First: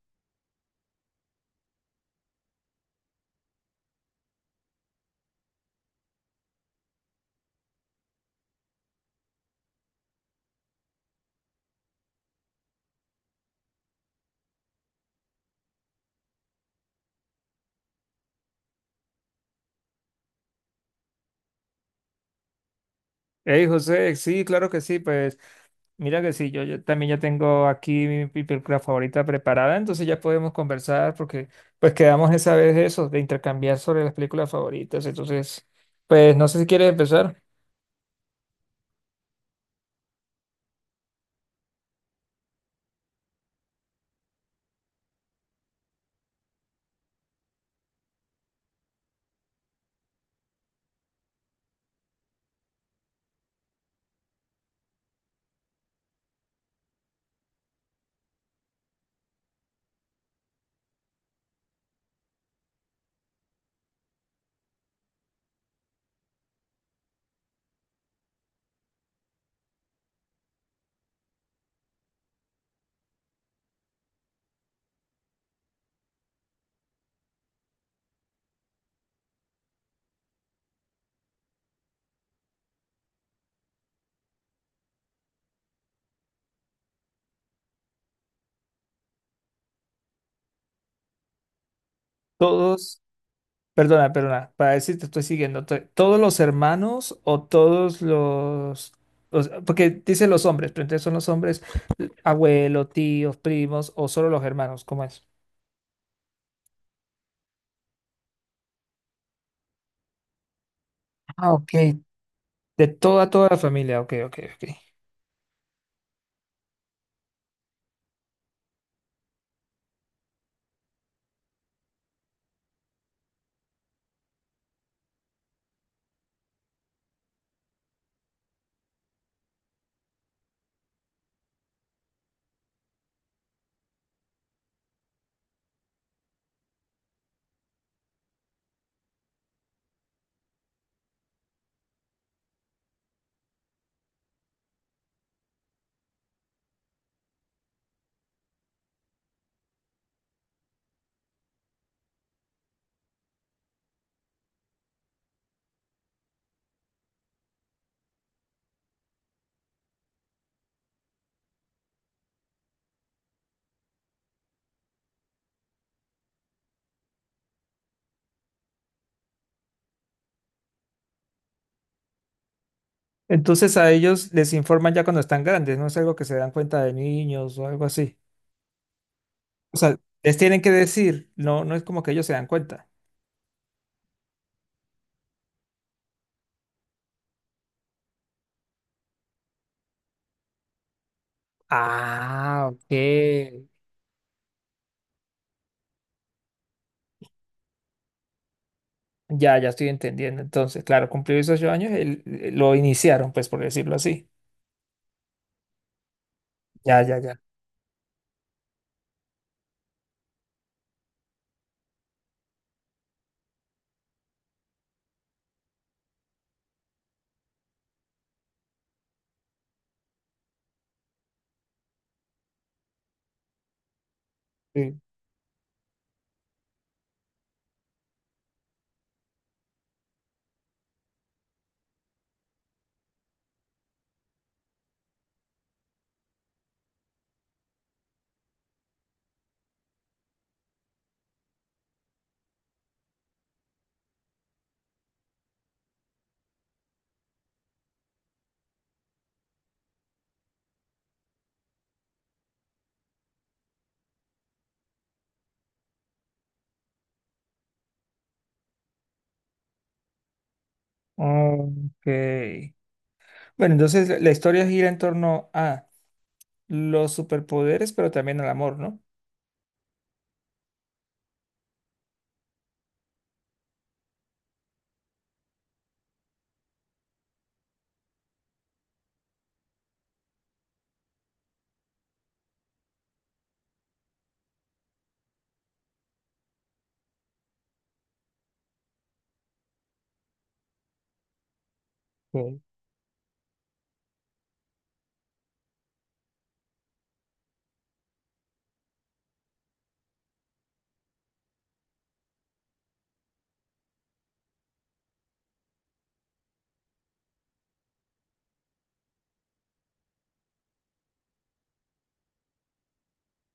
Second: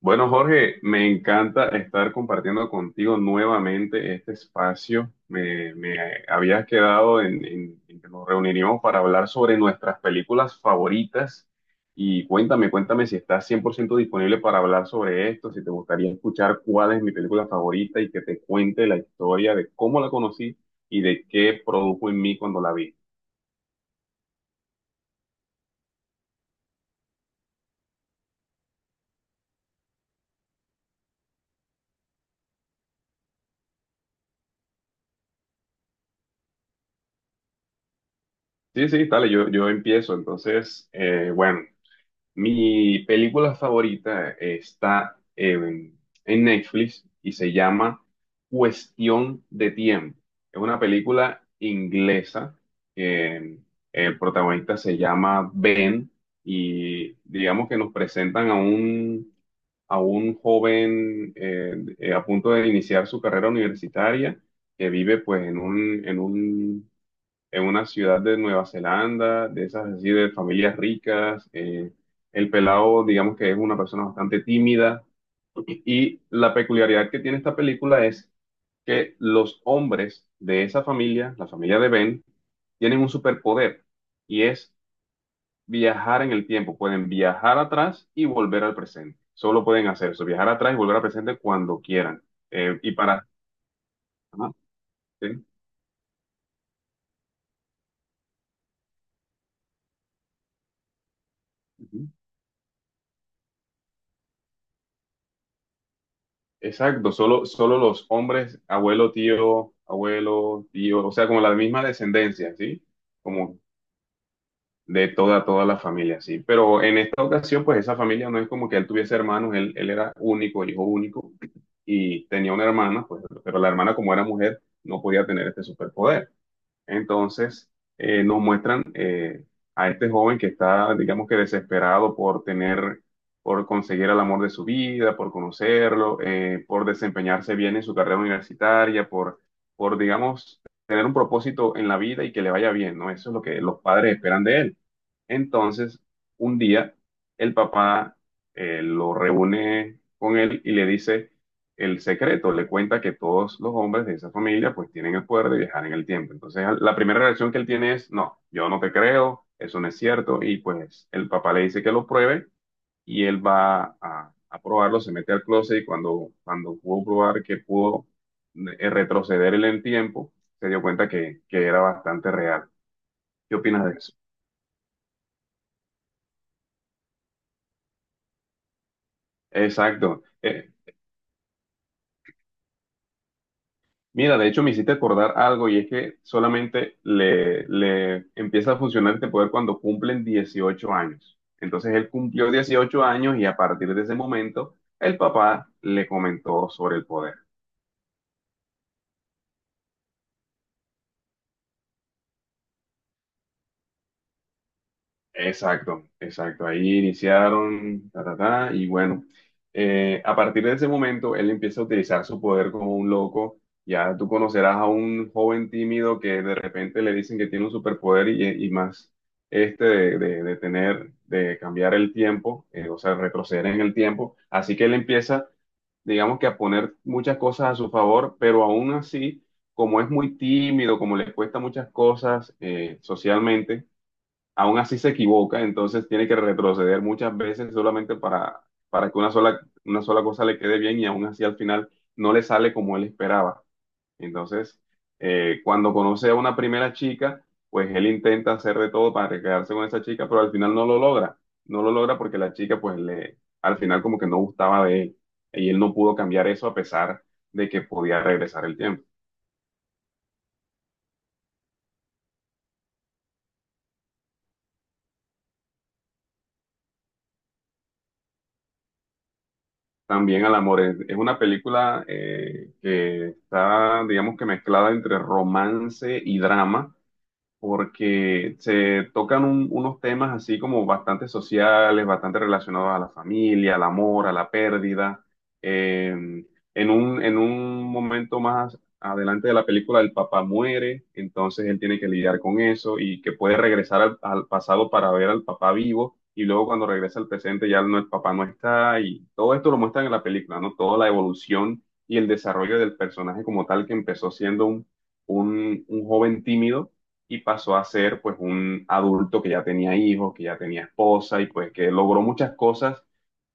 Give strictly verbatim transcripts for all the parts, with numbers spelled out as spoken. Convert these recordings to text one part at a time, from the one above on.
Bueno, Jorge, me encanta estar compartiendo contigo nuevamente este espacio. Me, me habías quedado en, en- en que nos reuniríamos para hablar sobre nuestras películas favoritas. Y cuéntame, cuéntame si estás cien por ciento disponible para hablar sobre esto, si te gustaría escuchar cuál es mi película favorita y que te cuente la historia de cómo la conocí y de qué produjo en mí cuando la vi. Hey, José, sí, claro que sí, pues mira que sí, yo, yo también ya tengo aquí mi, mi película favorita preparada, entonces ya podemos conversar porque pues quedamos esa vez de eso, de intercambiar sobre las películas favoritas, entonces pues no sé si quieres empezar. Sí, sí, dale, yo, yo empiezo. Entonces, eh, bueno. Mi película favorita está en, en Netflix y se llama Cuestión de Tiempo. Es una película inglesa que em, el protagonista se llama Ben y digamos que nos presentan a un, a un joven eh, eh, a punto de iniciar su carrera universitaria que vive pues en un, en un en una ciudad de Nueva Zelanda, de esas así de familias ricas. Eh, el pelado, digamos que es una persona bastante tímida. Y, y la peculiaridad que tiene esta película es que los hombres de esa familia, la familia de Ben, tienen un superpoder y es viajar en el tiempo. Pueden viajar atrás y volver al presente. Solo pueden hacer eso, viajar atrás y volver al presente cuando quieran. Eh, y Todos, para... perdona, perdona, Ajá, para decir te estoy sí, siguiendo, to- todos los hermanos o todos los, o sea, porque dice los hombres, pero entonces son los hombres, ujú. abuelos, tíos, primos o solo los hermanos, ¿cómo es? Exacto, solo, solo los hombres, abuelo, tío, abuelo, tío, o sea, como Ah, la ok. misma descendencia, ¿sí? De toda, toda la Como familia, ok, ok, ok. de toda, toda la familia, ¿sí? Pero en esta ocasión, pues esa familia no es como que él tuviese hermanos, él, él era único, hijo único, y tenía una hermana, pues, pero la hermana como era mujer, no podía tener este superpoder. Entonces, eh, nos muestran eh, a este joven que está, digamos que desesperado por tener, por conseguir el amor de su vida, por conocerlo, eh, por desempeñarse bien en su carrera universitaria, por, por, digamos, tener un propósito en la vida y que le vaya bien, ¿no? Eso es lo que los padres esperan de él. Entonces, un día, el papá eh, lo reúne con él y le dice el secreto, le cuenta que todos los hombres de esa familia pues tienen el poder de viajar en el tiempo. Entonces, la primera reacción que él tiene es, no, yo no te creo, eso no es cierto, y pues el papá le dice que lo pruebe y él va a, a probarlo, se mete al closet y cuando, cuando pudo probar que pudo eh, retroceder en el tiempo, se dio cuenta que, que era bastante real. ¿Qué Entonces opinas a de eso? ellos les informan ya cuando están grandes, no es algo que se dan cuenta de niños o algo así. O sea, Exacto. les tienen que E- decir, no, no es como que ellos se dan cuenta. Mira, de hecho me hiciste acordar algo y es que solamente le, le empieza a funcionar este poder cuando cumplen dieciocho años. Entonces él cumplió Ah, dieciocho años y ok. a partir de ese momento el papá le comentó sobre el poder. Ya, ya estoy entendiendo. Entonces, claro, cumplió esos ocho años, el- lo iniciaron, pues por decirlo así. Exacto, exacto. Ahí Ya, ya, ya. iniciaron, ta, ta, ta, y bueno, eh, a partir de ese momento él empieza a utilizar su poder como un loco. Ya tú conocerás a un joven tímido que de repente le dicen que tiene un superpoder y, y más este de, de- de tener, de cambiar el tiempo, eh, o sea, retroceder en el tiempo. Así que él Sí. empieza, digamos que a poner muchas cosas a su favor, pero aún así, como es muy tímido, como le cuesta muchas cosas eh, socialmente aún así se equivoca, entonces tiene que retroceder muchas veces solamente para, para que una sola, una sola cosa le quede bien y aún así al final no le sale como él esperaba. Entonces, eh, cuando conoce a una primera chica, pues él intenta hacer de todo para quedarse con esa chica, pero al final no lo logra. No lo logra porque la chica, pues le, al final como que no gustaba de él y él no pudo cambiar eso a pesar de que podía regresar el tiempo. Ok. Bueno, entonces la la historia gira en torno a los superpoderes, pero también al amor, ¿no? También al amor. Es, es una película eh, que está, digamos que mezclada entre romance y drama porque se tocan un- unos temas así como bastante sociales, bastante relacionados a la familia, al amor, a la pérdida. Eh, en un, en un momento más adelante de la película, el papá muere, entonces él tiene que lidiar Ok. con eso y que puede regresar al, al pasado para ver al papá vivo. Y luego cuando regresa al presente ya no, el papá no está y todo esto lo muestran en la película, ¿no? Toda la evolución y el desarrollo del personaje como tal que empezó siendo un, un un joven tímido y pasó a ser pues un adulto que ya tenía hijos, que ya tenía esposa y pues que logró muchas cosas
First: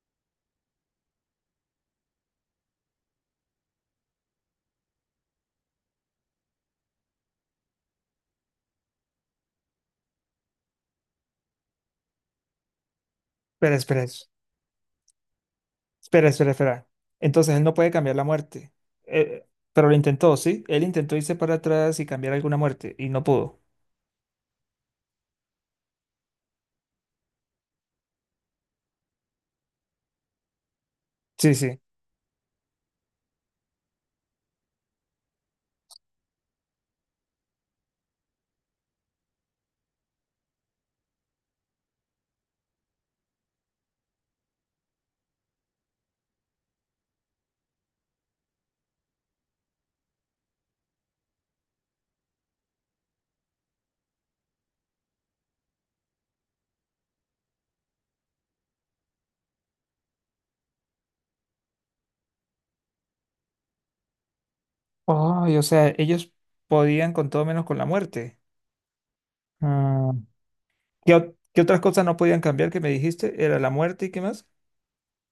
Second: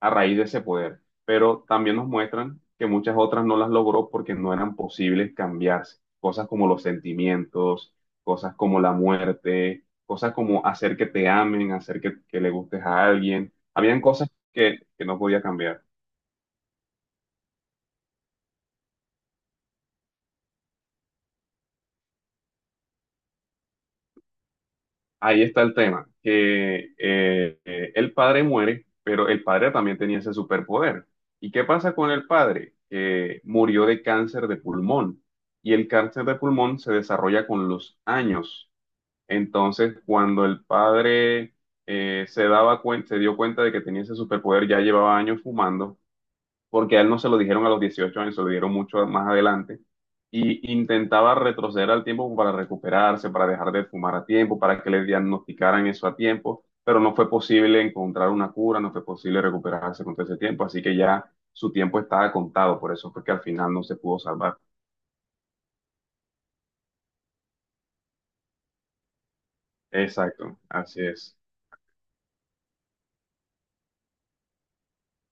a raíz de ese poder, pero también nos muestran que muchas otras no las logró porque no eran posibles cambiarse, cosas como los sentimientos, cosas como la muerte, cosas como hacer que te amen, hacer que, que le gustes a alguien, Espera, habían espera. cosas que, que no podía cambiar. Espera, espera, espera. Entonces él no puede cambiar la muerte. Eh, pero lo intentó, ¿sí? Él intentó irse para atrás y cambiar alguna muerte y no pudo. Ahí está el tema, que eh, eh, el padre muere, pero el padre también tenía ese superpoder. ¿Y Sí, qué sí. pasa con el padre? Que murió de cáncer de pulmón y el cáncer de pulmón se desarrolla con los años. Entonces, cuando el padre eh, se daba cuen- se dio cuenta de que tenía ese superpoder, ya llevaba años fumando porque a él no se lo dijeron a los dieciocho años, se lo dieron mucho más adelante, y intentaba retroceder al tiempo para recuperarse, para dejar de fumar a tiempo, para que le diagnosticaran eso a tiempo, pero no fue posible encontrar una cura, no fue posible recuperarse con todo ese tiempo, así que ya su tiempo estaba contado, por eso fue que al final no se pudo salvar. Ay, o sea, ellos podían con todo menos con la muerte. Ah, Exacto, así ¿qué, ot- es. qué otras cosas no podían cambiar que me dijiste? ¿Era la muerte y qué más?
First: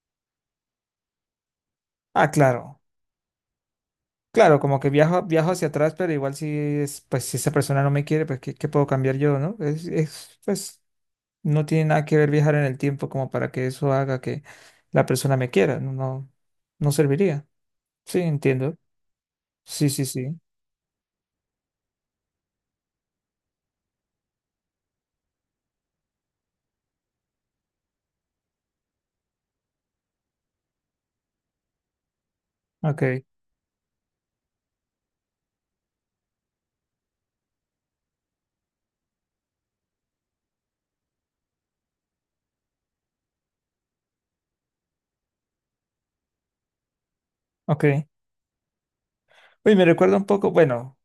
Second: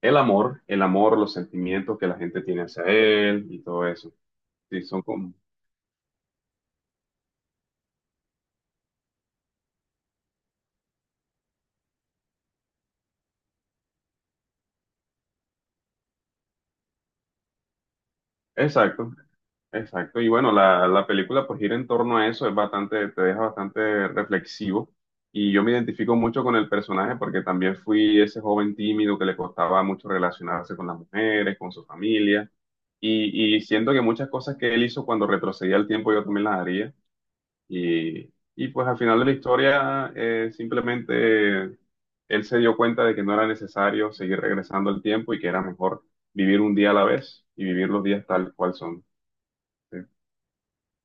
El amor, el amor, los sentimientos que la Ah, gente tiene claro. hacia él y todo eso. Claro, como Sí, que son viajo, como... viajo hacia atrás, pero igual si es, pues si esa persona no me quiere, pues ¿qué, qué puedo cambiar yo, no? Es, es, pues no tiene nada que ver viajar en el tiempo como para que eso haga que la persona me quiera. No, no, no serviría. Sí, entiendo. Exacto, Sí, sí, exacto, y sí. bueno, la, la película pues gira en torno a eso, es bastante, te deja bastante reflexivo y yo me identifico mucho con el personaje porque también fui ese joven tímido que le costaba mucho relacionarse con las mujeres, con su familia Ok, y, y siento que muchas cosas que él hizo cuando retrocedía el tiempo yo también las haría y, y pues al final de la historia eh, simplemente él se dio cuenta de que no era necesario seguir regresando al tiempo y que era mejor vivir un día a la vez y ok. vivir los días tal cual son. Uy, me ¿Sí? recuerda un poco, bueno,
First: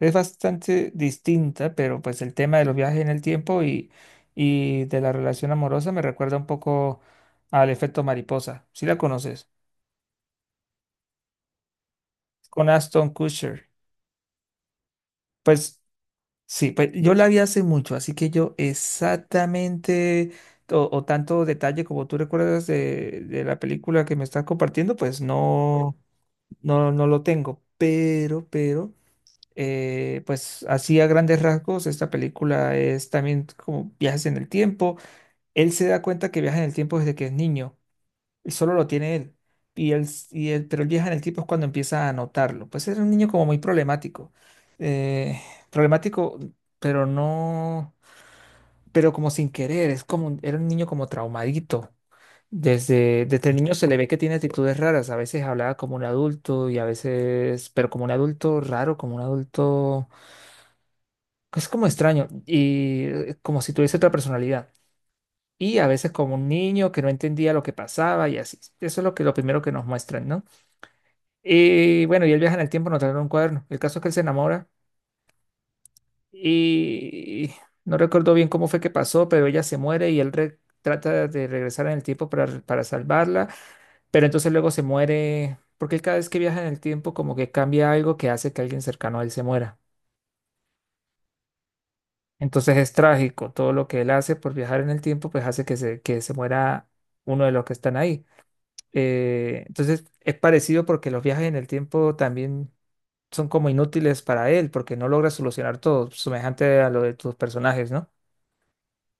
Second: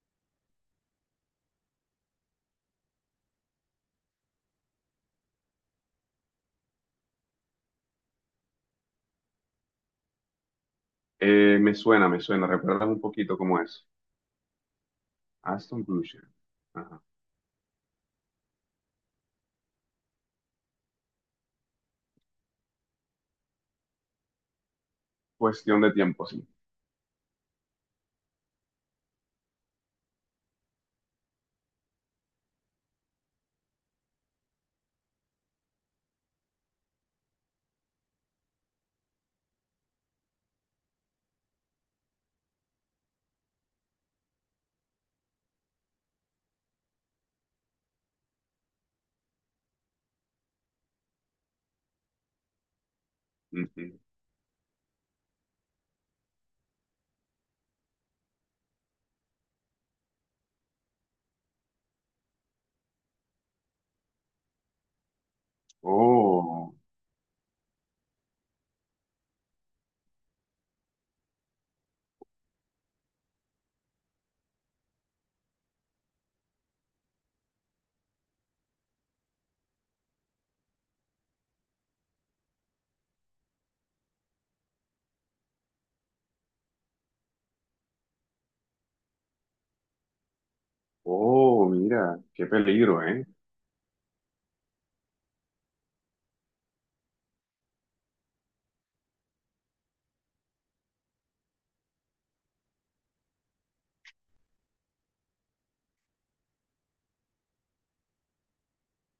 es bastante distinta, pero pues el tema de los viajes en el tiempo y, y de la relación amorosa me recuerda un poco al efecto mariposa. ¿Sí la conoces? Eh, me suena, me suena. Con ¿Recuerdas un Aston poquito cómo Kutcher. es? Pues Aston Kutcher. sí, pues Ajá. yo la vi hace mucho, así que yo exactamente o, o tanto detalle como tú recuerdas de, de la película que me estás compartiendo, pues Cuestión de no, tiempo, sí. no, no lo tengo. Pero, pero, eh, pues así a grandes rasgos, esta película es también como viajes en el tiempo. Él se da cuenta que viaja en el tiempo desde que es niño y solo lo tiene él. Y él, s- y él- pero él viaja en el tiempo es cuando empieza a notarlo. Pues era un niño como muy problemático. eh, Problemático, pero no, pero como sin querer, es como, un- era un niño como traumadito. Desde, desde niño se Ujú. le ve que tiene actitudes raras. A veces hablaba como un adulto y a veces, pero como un adulto raro, como un adulto, es como extraño y eh, como si tuviese otra personalidad. Y a veces como un Oh, niño que no entendía lo que pasaba y así. Eso es lo que, lo primero que nos muestran, ¿no? Y bueno, y él viaja en el tiempo, no trae un cuaderno. El caso es que él se enamora y no recuerdo bien cómo fue que pasó, pero ella se muere y él re- trata de regresar en el tiempo para, para salvarla, pero entonces luego se muere, porque él cada vez que viaja en el tiempo como que cambia algo que hace que alguien cercano a él se muera. oh, mira, qué Entonces es peligro, ¿eh? trágico, todo lo que él hace por viajar en el tiempo pues hace que se, que se muera uno de los que están ahí. Eh, entonces es parecido porque los viajes en el tiempo también son como inútiles para él porque no logra solucionar todo, semejante a lo de tus personajes, ¿no?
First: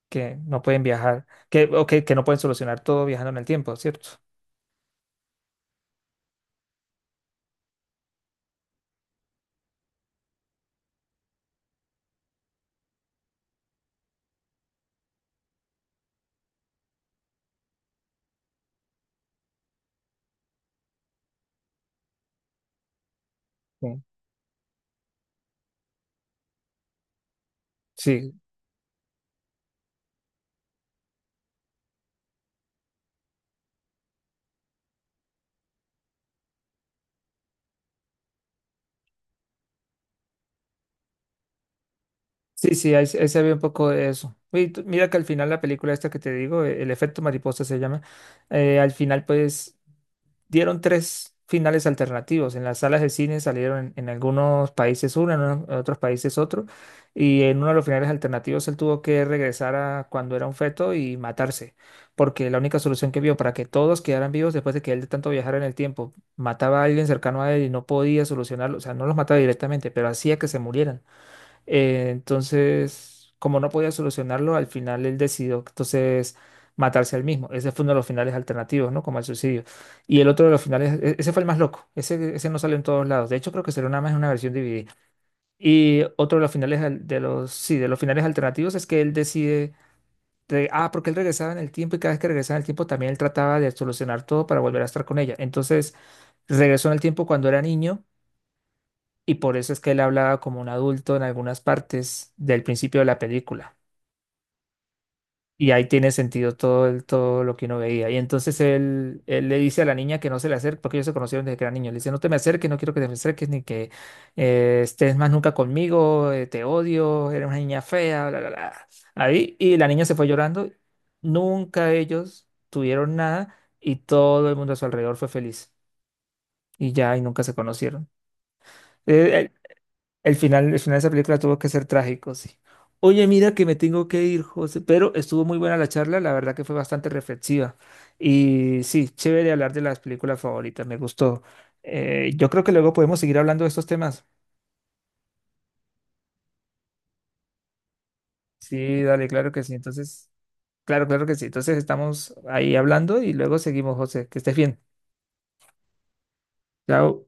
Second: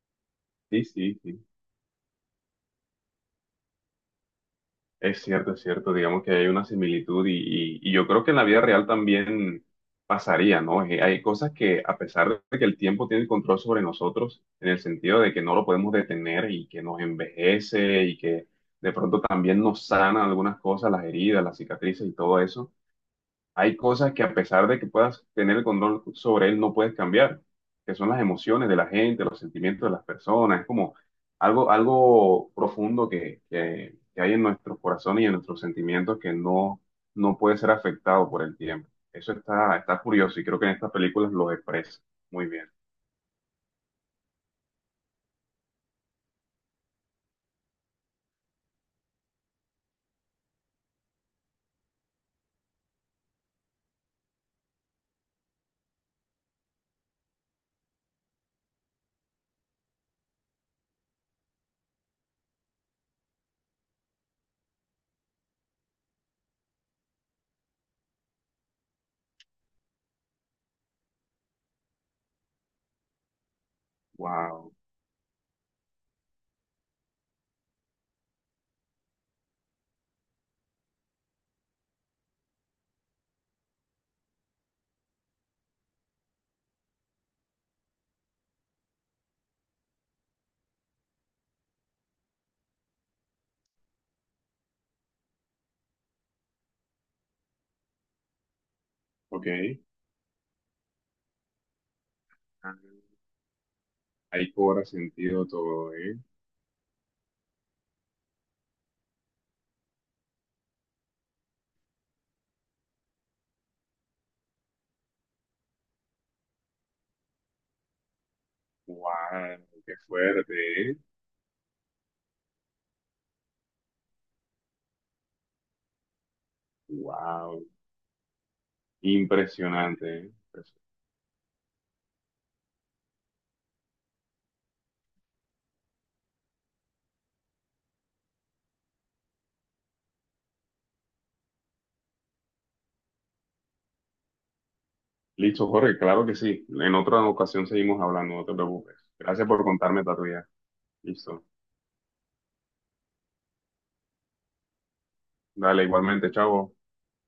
Que no pueden Sí, sí, viajar, sí. que, o que, que no pueden solucionar todo viajando en el tiempo, ¿cierto? Es cierto, es cierto. Digamos que hay una similitud y, y- y yo creo que en la vida real también pasaría, ¿no? Eh, hay cosas que, a pesar de que el tiempo tiene el control sobre nosotros, en el sentido de que no lo podemos detener y que nos envejece y que de pronto también nos sana algunas cosas, las heridas, las cicatrices y todo eso. Hay Sí, cosas que a pesar de que puedas tener el control sobre él, no puedes cambiar, que son las sí, emociones de la gente, los sentimientos de las personas. Es como algo, algo profundo que, que- que hay en nuestros corazones y en nuestros sentimientos que no, no puede ser afectado por el tiempo. Eso está, está curioso y creo que en estas películas lo expresa muy bien. sí, sí, ahí, se ahí se ve un poco de eso. Y tú- mira que al final la película esta que te digo, eh, el efecto mariposa se llama, eh, al final pues dieron tres finales alternativos. En las salas de cine salieron en, en algunos países uno, en, uno- en otros países otro, y en uno de los finales alternativos él tuvo que regresar a cuando era un feto y matarse, porque la única solución que vio para que todos quedaran vivos después de que él de tanto viajara en el tiempo mataba a alguien cercano a él y no podía solucionarlo, o sea, no los mataba directamente, pero hacía que se murieran. Eh, entonces, como no podía solucionarlo, al Wow, final él decidió entonces matarse al mismo. Ese fue uno de los finales alternativos, ¿no? Como el suicidio. Y el otro de los finales, e- ese fue el más loco. Ese, ese no salió en todos lados. De hecho, creo que salió nada más en una versión dividida. Y otro de los finales al- de los, sí, de los finales alternativos es que él decide, de- ah, porque él regresaba en el tiempo y cada vez que regresaba en el tiempo también él trataba de solucionar todo para volver a estar con ella. Entonces, regresó en el tiempo cuando era niño y por eso es ok. que él hablaba como un adulto en algunas partes del Ah, principio de la película. ahí cobra sentido Y ahí todo, tiene ¿eh? sentido todo, el- todo lo que uno veía. Y entonces él, él le dice a la niña que no se le acerque, porque ellos se conocieron desde que era niño. Le dice, no te me acerques, no quiero que te me acerques, ni que eh, estés más nunca conmigo, eh, te odio, eres una niña fea, bla, bla, bla. Ahí, Wow, y la qué niña se fue llorando. fuerte, ¿eh? Nunca ellos tuvieron nada y todo el mundo a su alrededor fue feliz. Y ya, y nunca se Wow, conocieron. Eh, impresionante, ¿eh? El final, el final de esa película tuvo que ser trágico, sí. Oye, mira que me tengo que ir, José, pero estuvo muy buena la charla, la verdad que fue bastante reflexiva. Y sí, chévere hablar de las películas favoritas, me gustó. Eh, yo creo que luego podemos seguir hablando de estos temas. Listo, Jorge, claro que sí. En otra ocasión seguimos hablando, no te preocupes. Sí, dale, Gracias claro que por sí. contarme esta Entonces, tuya. claro, claro que Listo. sí. Entonces estamos ahí hablando y luego seguimos, José. Que estés bien. Dale, igualmente, chavo. Chao.